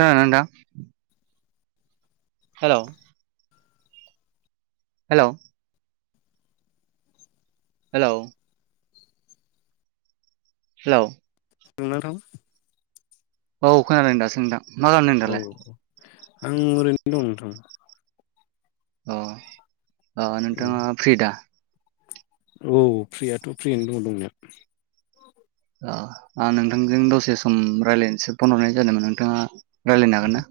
खानादोंना नोंथां? Hello hello hello हेल' [unintelligible] औ खोनादों दासो नोंथां। मा खालामदों औ दालाय? औ आं ओरैनो दं नोंथां। अ अ नोंथाङा फ्रि दा? औ औ फ्रियाथ' फ्रियैनो दङ दंनाया। अ आं नोंथांजों दसे सम रायज्लायनोसो फन हरनाय जादोंमोन नोंथाङा रायलायनो हागोन ना?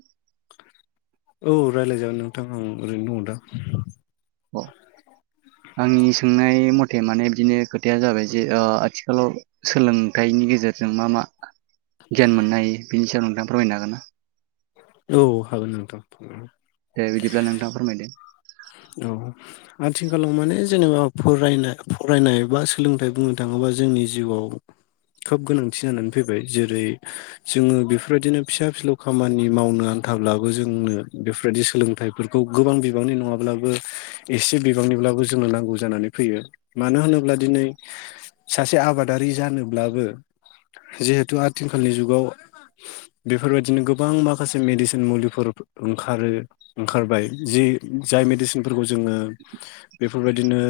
औ रायलायजागोन नोंथां आं ओरैनो दङ' दा। अ। आंनि सोंनाय मथे माने बिदिनो खोथाया जाबाय जे ओ आथिखालाव सोलोंथाइनि गेजेरजों मा मा गियान मोननो हायो। बेनि सायाव नोंथाङा फोरमायनो हागोन ना? औ हागोन नोंथां। दे बिदिब्ला नोंथाङा फोरमायदो। औ। आथिखालाव माने जेनेबा फरायना फरायनाय बा सोलोंथाइ बुंनो थाङोबा जोंनि जिउआव खोब गोनांथि जानानै फैबाय। जेरै जोङो बेफोरबायदिनो फिसा फिलौ खामानि मावनो आन्थाब्लाबो जोंनो बेफोरबायदि सोलोंथाइफोर खौ गोबां बिबांनि नङा ब्लाबो एसे बिबांनिब्लाबो जोंनो नांगौ जानानै फैयो। मानो होनोब्ला दिनै सासे आबादारि जानोब्लाबो जिहेथु आथिखालनि जुगाव बेफोरबायदिनो गोबां माखासे मेडिसिन मुलिफोर ओंखारो। ओंखारबाय जि जाय मेडिसिनफोरखौ जोङो बेफोरबायदिनो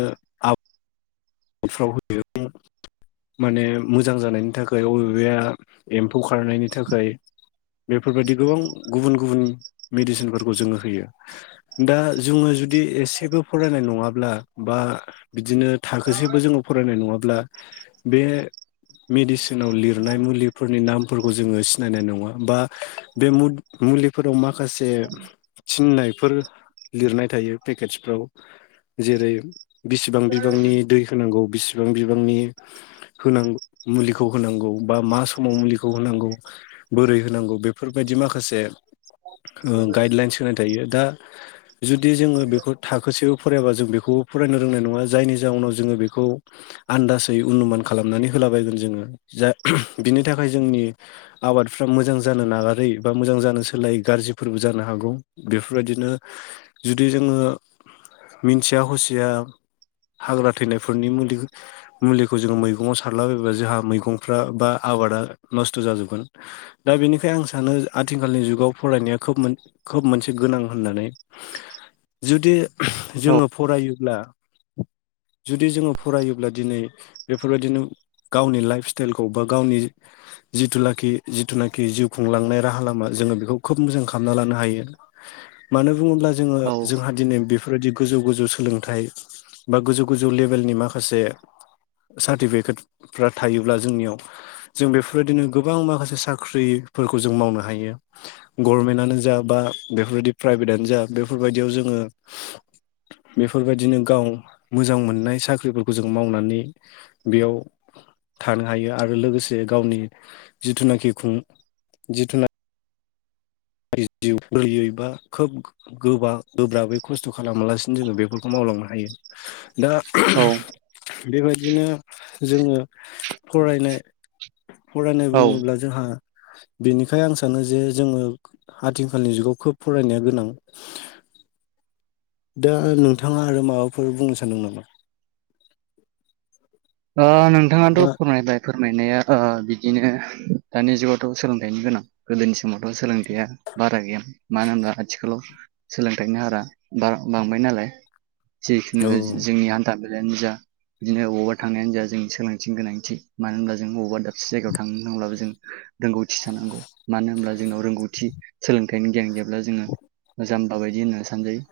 न'फ्राव होयो माने मोजां जानायनि थाखाय अबेबाया एम्फौ खारनायनि थाखाय। बेफोरबायदि गोबां गुबुन गुबुन मेडिसिनफोरखौ जोङो होयो। दा जोङो जुदि एसेबो फरायनाय नङाब्ला बा बिदिनो था खोसेबो जोङो फरायनाय नङाब्ला बे मेडिसिनाव लिरनाय मुलिफोरनि नामफोरखौ जोङो सिनायनाय नङा बा बे [unintelligible] मुलिफोराव माखासे थिननायफोर लिरनाय थायो पेकेटसफ्राव। जेरै बेसेबां बिबांनि दै होनांगौ बिसिबां बिबांनि होनां मुलिखौ होनांगौ बा मा समाव मुलिखौ होनांगौ बोरै होनांगौ बेफोरबायदि माखासे ओ गाइडलाइन्स होनाय थायो। दा जुदि जोङो बेखौ थाखोसेबो फरायाबा जों बेखौबो फरायनो रोंनाय नङा। जायनि जाउनाव जोङो बेखौ आन्दासै अनुमान खालामनानै होलाबायगोन जोङो जा बिनि थाखाय जोंनि आबादफ्रा मोजां जानो नागारै बा मोजां जानो सोलायै गाज्रिफोरबो जानो हागौ। बेफोरबायदिनो जुदि जोङो मिन्थिया हसिया हाग्रा थैनायफोरनि मुलि मुलिखौ जोङो मैगङाव सारला बायब्ला जोंहा मैगंफ्रा बा आबादा नस्थ' जाजोबगोन। दा बेनिखायनो आं सानो आथिखालनि जुगाव फरायनाया खोब मोन खोब मोनसे गोनां होननानै जुदि औ जोङो फरायोब्ला जुदि जोङो फरायोब्ला दिनै बेफोरबायदिनो गावनि लाइफ स्टाइलखौ बा गावनि जिथुनाखि जिथुनाखि जिउ खुंलांनाय राहा लामा जोङो बेखौ खोब मोजां खालामना लानो हायो। मानो बुङोब्ला जोङो औ जोंहा दिनै बेफोरबायदि गोजौ गोजौ सोलोंथाइ बा गोजौ गोजौ लेभेलनि माखासे सार्टिफिकेटफ्रा थायोब्ला जोंनियाव जों बेफोरबायदिनो गोबां माखासे साख्रिफोरखौ जों मावनो हायो। गरमेन्टआनो जा बा बेफोरबायदि प्राइभेटआनो जा बेफोरबायदियाव जोङो बेफोरबायदिनो गाव मोजां मोननाय साख्रिफोरखौ जों मावनानै बेयाव थानो हायो आरो लोगोसे गावनि जिथुनाखि खुं जिथुना [unintelligible] जिउ खोलियै बा खोब गोबा गोब्राबै खस्थ' खालामालासिनो जोङो बेफोरखौ मावलांनो हायो। दा [unintelligible] औ बेबायदिनो जोङो फरायनाय फरायनाय औ बुङोब्ला जोंहा बेनिखाय आं सानो जे जोङो आथिखालनि जुगाव खोब फरायनाया गोनां। दा नोंथाङा आरो माबाफोर बुंनो सानदों नामा? नोंथाङाथ' बा फोरमायबाय फोरमायनाया बिदिनो दानि जुगावथ' सोलोंथाइनि गोनां गोदोनि समावथ' सोलोंथाइया बारा गैयामोन मानो होनबा आथिखालाव सोलोंथाइनि हारा बांबाय नालाय जिखुनु औ जोंनि हान्था मलाायानो जा बिदिनो अवारड थांनायानो जा जोंनि सोलोंथिनि गोनांथि मानो होनब्ला जोंबा दाब जायायाव थांनो नांब्लाबो जों रोंगौथि थानांगौ मानो होनब्ला ज जोंनाव रोंगौथि सोलोंथाइनि गियान जेब्ला जोङो जाम्बा बायदि होननो सानजायो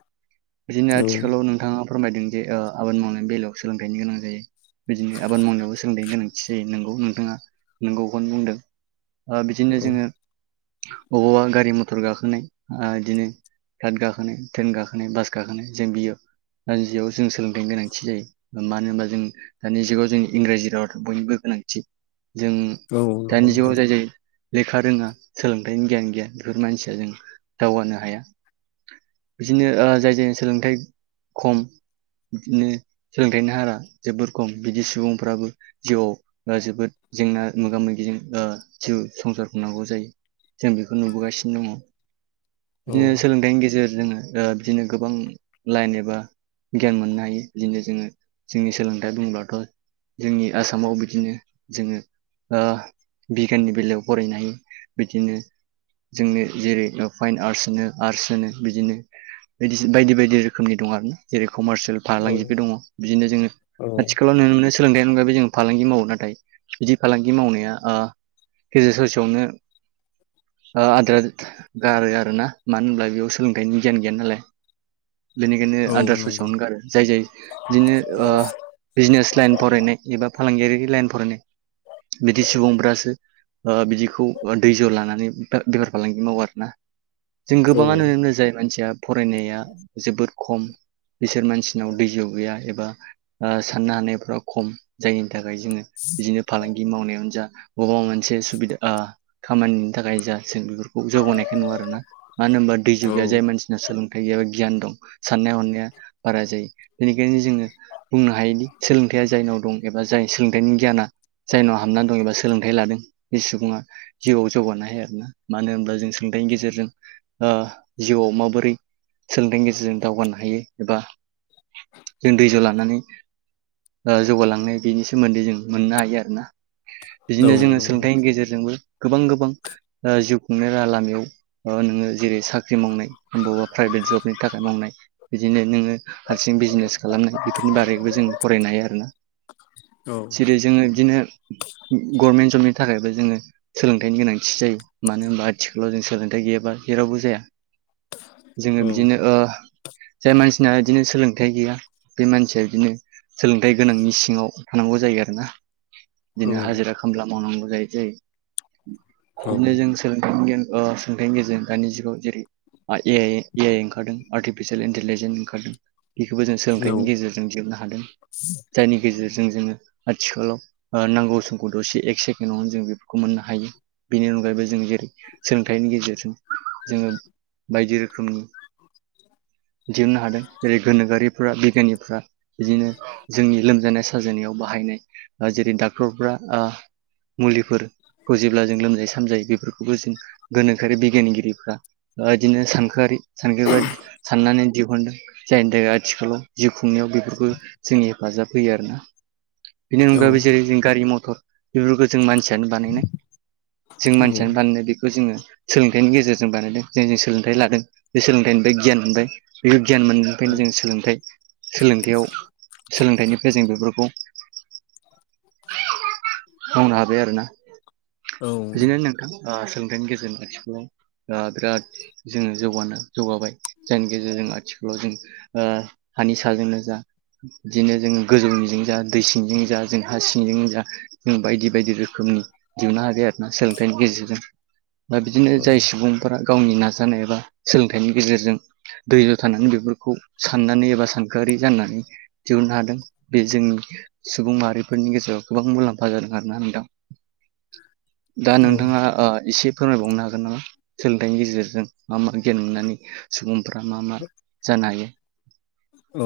बिदिनो औ आथिखालाव नोंथाङा फोरमायदों जे आबाद मावनायनि बेलायाव सोलोंथाइनि गोनां जायो बिदिनो आबाद मावनायावबो सोलोंथाइनि गोनांथि जायो नोंगौ नोंथाङा नोंगौखौनो बुंदों बिदिनो जोङो औ बबावबा गारि मथर गाखोनाय बिदिनो गाखोनाय ट्रेन गाखोनाय बास गाखोनाय जों बियो जियाव जों सोलोंथाइनि गोनांथि जायो मानो होनबा जों दानि जुगाव जोंनि इंराजि राव' बयनिबो गोनांथि जों औ नंगौ दानि नोंथां जुगाव जाय जाय लेखा रोङा सोलोंथाइनि गियान गैया बेफोर मानसिया जों दावगानो हाया बिदिनो जाय जायनि सोलोंथाइ खम बिदिनो सोलोंथाइनि हारा जोबोर खम बिदि सुबुंफ्राबो जिउआव जोबोद जेंना मोगा मोगिजों जिउ संसार होननांगौ जायो जों बेखौ नुबोगासिनो दङ औ बिदिनो सोलोंथाइनि गेजेरजोंोङो बिदिनो गोबां लाइन एबा गियान मोननो हायो बिदिनो जोङो जोंनि सोलोंथाइ बुङोब्लाथ' जोंनि आसामाव बिदिनो जोङो बिगियाननि बेलायाव फरायनो ह बिदिनो जोंनो जेरै फाइन आर्टस होनो आर्टस होनो बिदिनो बायदि बायदि बायदि रोखोमनि दं आरो जेरै कमार्सियेल औ फाालांगिबो दङ बिदिनो जोङो आथिखालाव नुनो मोनो सोलोंथाइनि अनगायै जों फालांगि मावो नाथाय बिदि फालांगि मावनाया गेजेर ससेयावनो आद्रा गारो आर ना मानो होनब्ला बेयाव सोलोंथाइनि गियान गैया नालाय बेनिखायनो औ आदार नंगौ ससेायावनो गारो जाय जाय बिदिनो बिजनेस लाइन फरायनाय एबा फालांगियारि लाइन फरायनाय बिदि सुबुंफ्रासो बिदिखौ दै ज' लानानै बेफार फालांगि मावो आरो जों औ गोबाङा नुनो मोनो जाय मानसिया फरायनाया जोबोद खम बिसोर मानसिनाव दै गैया एबा साननो हानायफ्रा खम जायनि थाखाय जोङो बिदिनो फालांगि मावनायावानो जा गोबाव मोनसे सुबिदा खामानिनि थाखाय जा जों बेफोरखौ जौगानायखाय नङा आर ना मानो होनबा दै औ जुगिया जाय मानसि सोलोंथाइ एबा गियान दं साननाय हनाया बारा जायो बेनिखायनो जोङो बुंनो हायोदि सोलोंथाइया जायनाव दं एबा जाय सोलोंथाइनि गियाना जायनाव हाबनानै दं एबा सोलोंथाइ लादों बे सुबुङा जिउआव जौगानो हायो आरोना मानो होनबा जों सोलोंथाइनि गेजेरजों जिउआव माबोरै सोलोंथाइनि गेजेरजों दावगानो हायो एबा जों दैज' लानानै जौगालांनाय बेनि सोमोन्दै जों मोननो हायो आरो ना बिदिनो औ जोङो नंगौ सोलोंथाइनि गेजेरजोंबो गोबां गोबां जिउ खुंनाय राहा लामानो नोङो जेरै साख्रि मावनाय बबबा प्राइभेट जबनि थाखाय मावनाय बिदिनो नोङो हारसिं बिजनेस खालामनाय बेफोरनि बारैबो जों फरायनो हायो आरोना औ जेरै जोङो बिदिनो गभर्नमेन्ट जबनि थाखायबो जोङो सोलोंथाइनि गोनांथि जायो मानो होनबा आथिखाल ' जों सोलोंथाइ गैयाबा जेरावबो जाया जोङो औ बिदिनो जाय मानसिना बिदिनो सोलोंथाइ गैया बे मानसिया बिदिनो सोलोंथाइ गोनांनि सिङाव थानांगौ जायो आरो ना औ बिदिनो हाजिरा खामला मावनांगौ जायो औ जायो बिदिनो जों सोलोंथाइ गियान ओ सोंथाइनि गेजेरजों दानि जुगाव जेरै एआइ ए आइ ओंखारदों आर्टिफिसियेल इन्टेलिजेन्स ओंखारदों। बेखौबो जों सोलोंथाइनि गेजेरजों जोबनो हादों जायनि गेजेरजों जोङो आथिखालाव नांगौ समखौ दसे एक सेकेणडआवनो जों बेफोरखौ मोननो हायो बेनि अनगायैबो जों जेरै सोलोंथाइनि गेजेरजों जोङो बायदि रोखोमनि [unintelligible] [inaudible] दिहुननो हादों जेरै गोनोगआरिफ्रा बिगियानिफ्रा बिदिनो जोंनि लोमजानाय सा जानायाव बाहायनाय जेरै डाक्टरफ्रा ओ मुलिफोरखौ जेब्ला जों लोमजायो सामजायो बेफोरखौबो जों गोनोखोआि बिगियानगिरिफ्रा ओ बिदिनो सानखोआरि सानख्रिफ्रा साननानै दिहहुनदों। जायनि थाखाय आथिखालाव जिउ खुंनायाव बेफोरखौ जोंनि हेफाजाब होयो आर ना। बेनि औ अनगायैबो जेरै जों गारि मथ'र बेफोरखौ जों मानसियानो बानायनाय। जों औ मानसियानो बानायनो बेखौ जोङो सोलोंथाइनि गेजेरजों बानायदों। जों जों सोलोंथाइ लादों बे सोलोंथाइनिफ्राय गियान मोनबाय बेखौ गियान मोननायनिफ्रायनो जों सोलोंथाइ सोलोंथायाइयाव सोलोंथाइनिफ्राय जों बेफोरखौ मावनो हाबाय आरोना औ बिदिनो नोंथां। ओ सोलोंथाइनि गेजेरजों आथि ओ बिराद जोङो जौगानो जौगाबाय जायनि गेजेरजों आथिखालाव जों ओ हानि साजोंनो जा बिदिनो जोङो गोजौनिजों जा दै सिंजों जा जों हा सिंजों जा जों बायदि बायदि रोखोमनि दिहुननो सोलोंथाइनि गेजेरजों बा बिदिनो जाय सुबुं फोरा गावनि नाजानाय एबा सोलोंथाइनि गेजेरजों दैज' थानानै बेफोरखौ साननानै एबा सानखोआरि जाननानै दिहुननो हादों बे जोंनि सुबुं माहारि फोरनि गेजेराव गोबां मुलाम्फा जादों आरोना नोंथां दा नोंथाङा ओ एसे फोरमायबावनो हागोन नामा सोलोंथाइनि गेजेरजों मा मा गियान मोननानै सुबुंफ्रा मा मा जानो हायो? औ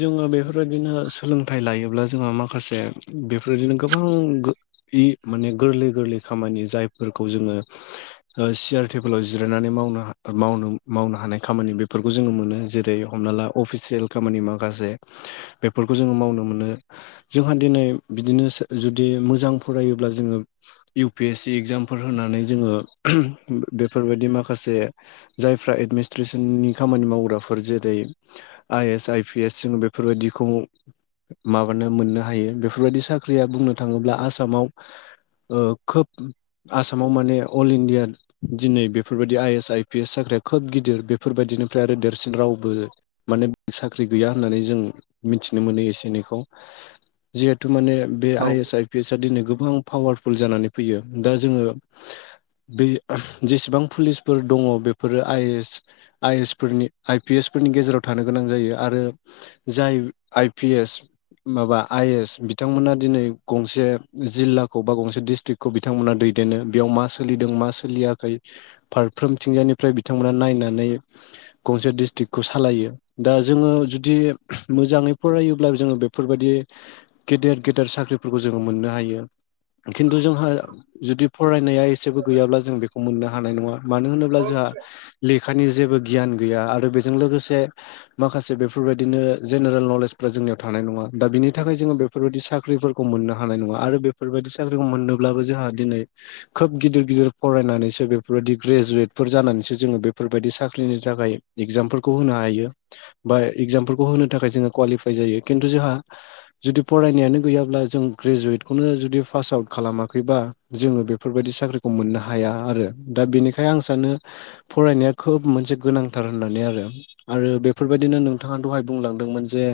जोङो बेफोरबायदिनो सोलोंथाइ लायोब्ला जोंहा माखासे बेफोरदिनो गोबां- इ माने गोरलै गोरलै खामानि जायफोरखौ जोङो ओ सियार टेबोलाव जिरायनानै मावनो मावनो हानाय खामानि बेफोरखौ जोङो मोनो जेरै हमना ला अफिसियेल खामानि माखासे बेफोरखौ जोङो मावनो मोनो। जोंहा दिनै बिदिनो जुदि मोजां फरायोब्ला जोङो इउ पि एस सि एगजामफोर होनानै जोङो बेफोरबायदि माखासे जायफ्रा एडमिटट्रेसननि खामानि मावग्राफोर जेरै I S I P S जों बेफोरबायदिखौ माबानो मोननो हायो बेफोरबायदि साख्रिया बुंनो थाङोब्ला आसामाव ओ खोब आसामाव माने अल इण्डिया दिनै बेफोरबायदि I S I P S साख्रिया खोब गिदिर बेफोरबायदिनिफ्राय आरो देरसिन रावबो माने साख्रि गैया होननानै जों मिथिनो मोनो एसे एनैखौ। जिहेतु माने बे औ आइ एस आइ पिएस दिनै गोबां पावारफुल जानानै फैयो दा जोङो बे जेसेबां पुलिसफोर दङ बेफोरो आइ एस आइ एस फोरनि आइ पि एस फोरनि गेजेराव थानो गोनां जायो आरो जाय आइ पि एस माबा आएस बिथांमोना दिनै गंसे जिल्लाखौ बा गंसे डिस्ट्रिक्ट खौ बिथांमोना दैदेनो बेयाव मा सोलिदों मा सोलियाखै फारफ्रोमथिंजायानिफ्राय बिथांमोना नायनानै गंसे डिस्ट्रिक्खौ सालायो। दा जोङो जुदि मोजाङै फरायोब्ला जोङो बेफोरबायदि गेदेर गेदेर साख्रिफोरखौ जोङो मोननो हायो खिन्थु जोंहा जुदि फरायनाया एसेबो गैयाब्ला जों बेखौ मोननो हानाय नङा मानो होनोब्ला जोंहा लेखानि जेबो गियान गैया आरो बेजों लोगोसे माखासे बेफोरबायदिनो जेनेरेल नलेजफ्रा जोंनियाव थानाय नङा दा बिनि थाखाय जोङो बे बेफोरबायदि साख्रिफोरखौ मोननो हानाय नङा आरो बेफोरबायदि साख्रिखौ मोननोब्लाबो जोंहा दिनै खोब गिदिर गिदिर फरायनानैसो बेफोरबायदि ग्रेजुवेटफोर जानानैसो जोङो बेफोरबायदि साख्रिनि थाखाय इगजामफोरखौ होनो हायो बा इग्जामफोरखौ होनो थाखाय जोङो क्वालिफाइ जायो खिन्थु जोंहा जुदि फरायनायानो गैयाब्ला जों ग्रेजुवेटखौनो जुदि पास आउट खालामाखैबा जोङो बेफोरबायदि साख्रिखौ मोननो हाया आरो दा बेनिखायनो आं सानो फरायनाया खोब मोनसे गोनांथार होननानै आरो आरो बेफोरबायदिनो नोंथाङा दहाय बुंलांदोंमोन जे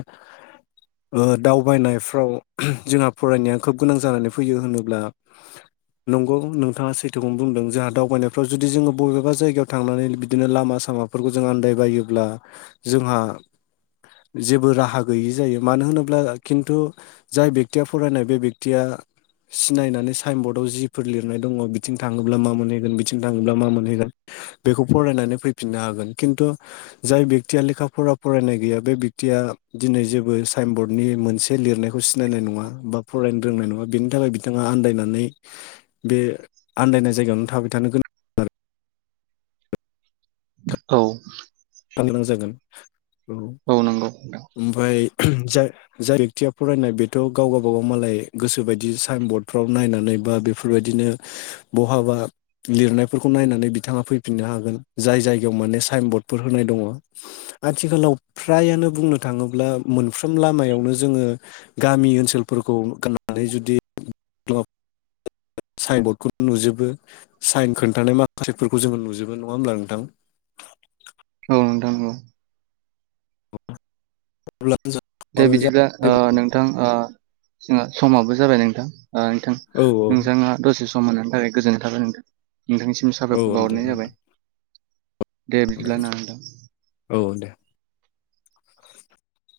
[unintelligible] दावबायनायफ्राव जोंहा फरायनाया खोब गोनां जानानै फैयो होनोब्ला नंगौ नोंथाङा सैथोखौनो बुंदों जोंहा दावबायनायफ्राव जुदि जोङो बबेबा जायगायाव थांनानै बिदिनो लामा सामा बेफोरखौ जों आन्दायबायोब्ला जोंहा जेबो राहा गैयि जायो मानो होनोब्ला खिन्थु जाय बेक्तिया फरायनाय बे बेक्तिया सिनायनानै साइन बरडआव जिफोर लिरनाय दङ बिथिं थाङोब्ला मा मोनहैगोन बिथिं थाङोब्ला मा मोनहैगोन बेखौ फरायनानै फैफिननो हागोन खिन्थु जाय बेक्तिया लेखाफोरार फरायनाय गैया बे बेक्तिया दिनै जेबो साइन बरर्डनि मोनसे लिरनायखौ खौ सिनायनाय नङा बा फरायनो रोंनाय नङा बेनि थाखाय बिथाङा आन्दायनानै बे आन्दायनाय जायगायावनो थाबाय थानो गोनां औ फाननो गोनां जागोन औ औ नांगौ। ओमफ्राय जा जाय बेक्तिया फरायनाय बेथ' गाव गावबागाव मालाय गोसो बायदि साइन बर्डाव नायनानै बा बे बेफोरबायदिनो बहाबा लिरनायफोरखौ नायनानै बिथाङा फैफिननो हागोन जाय जायगायाव माने साइन बर्ड फोर होनाय दङ आथिखालाव फ्रायानो बुंनो थाङोब्ला मोनफ्रोम लामायावनो जोङो गामि ओनसोलफोरखौ गाननानै जुदि औ साइन बरडखौ नुजोबो साइन खोन्थानाय माखासेफोरखौ जोङो नुजोबो नङा होमब्ला नोंथां औ नोंथां नंगौ। अब्ला जों- दा बिदिब्ला नोंथां जों समाबो जाबाय नोंथां नोंथां औ नोंथाङा दसे सम मोननायनि थाखाय गोजोन्नाय थाबाय नोंथां नोंथांनिसिम औ औ साबायखौ दे बावहरनाय नोंथां, जाबाय दे बिदिब्ला ना होनदां औ दे।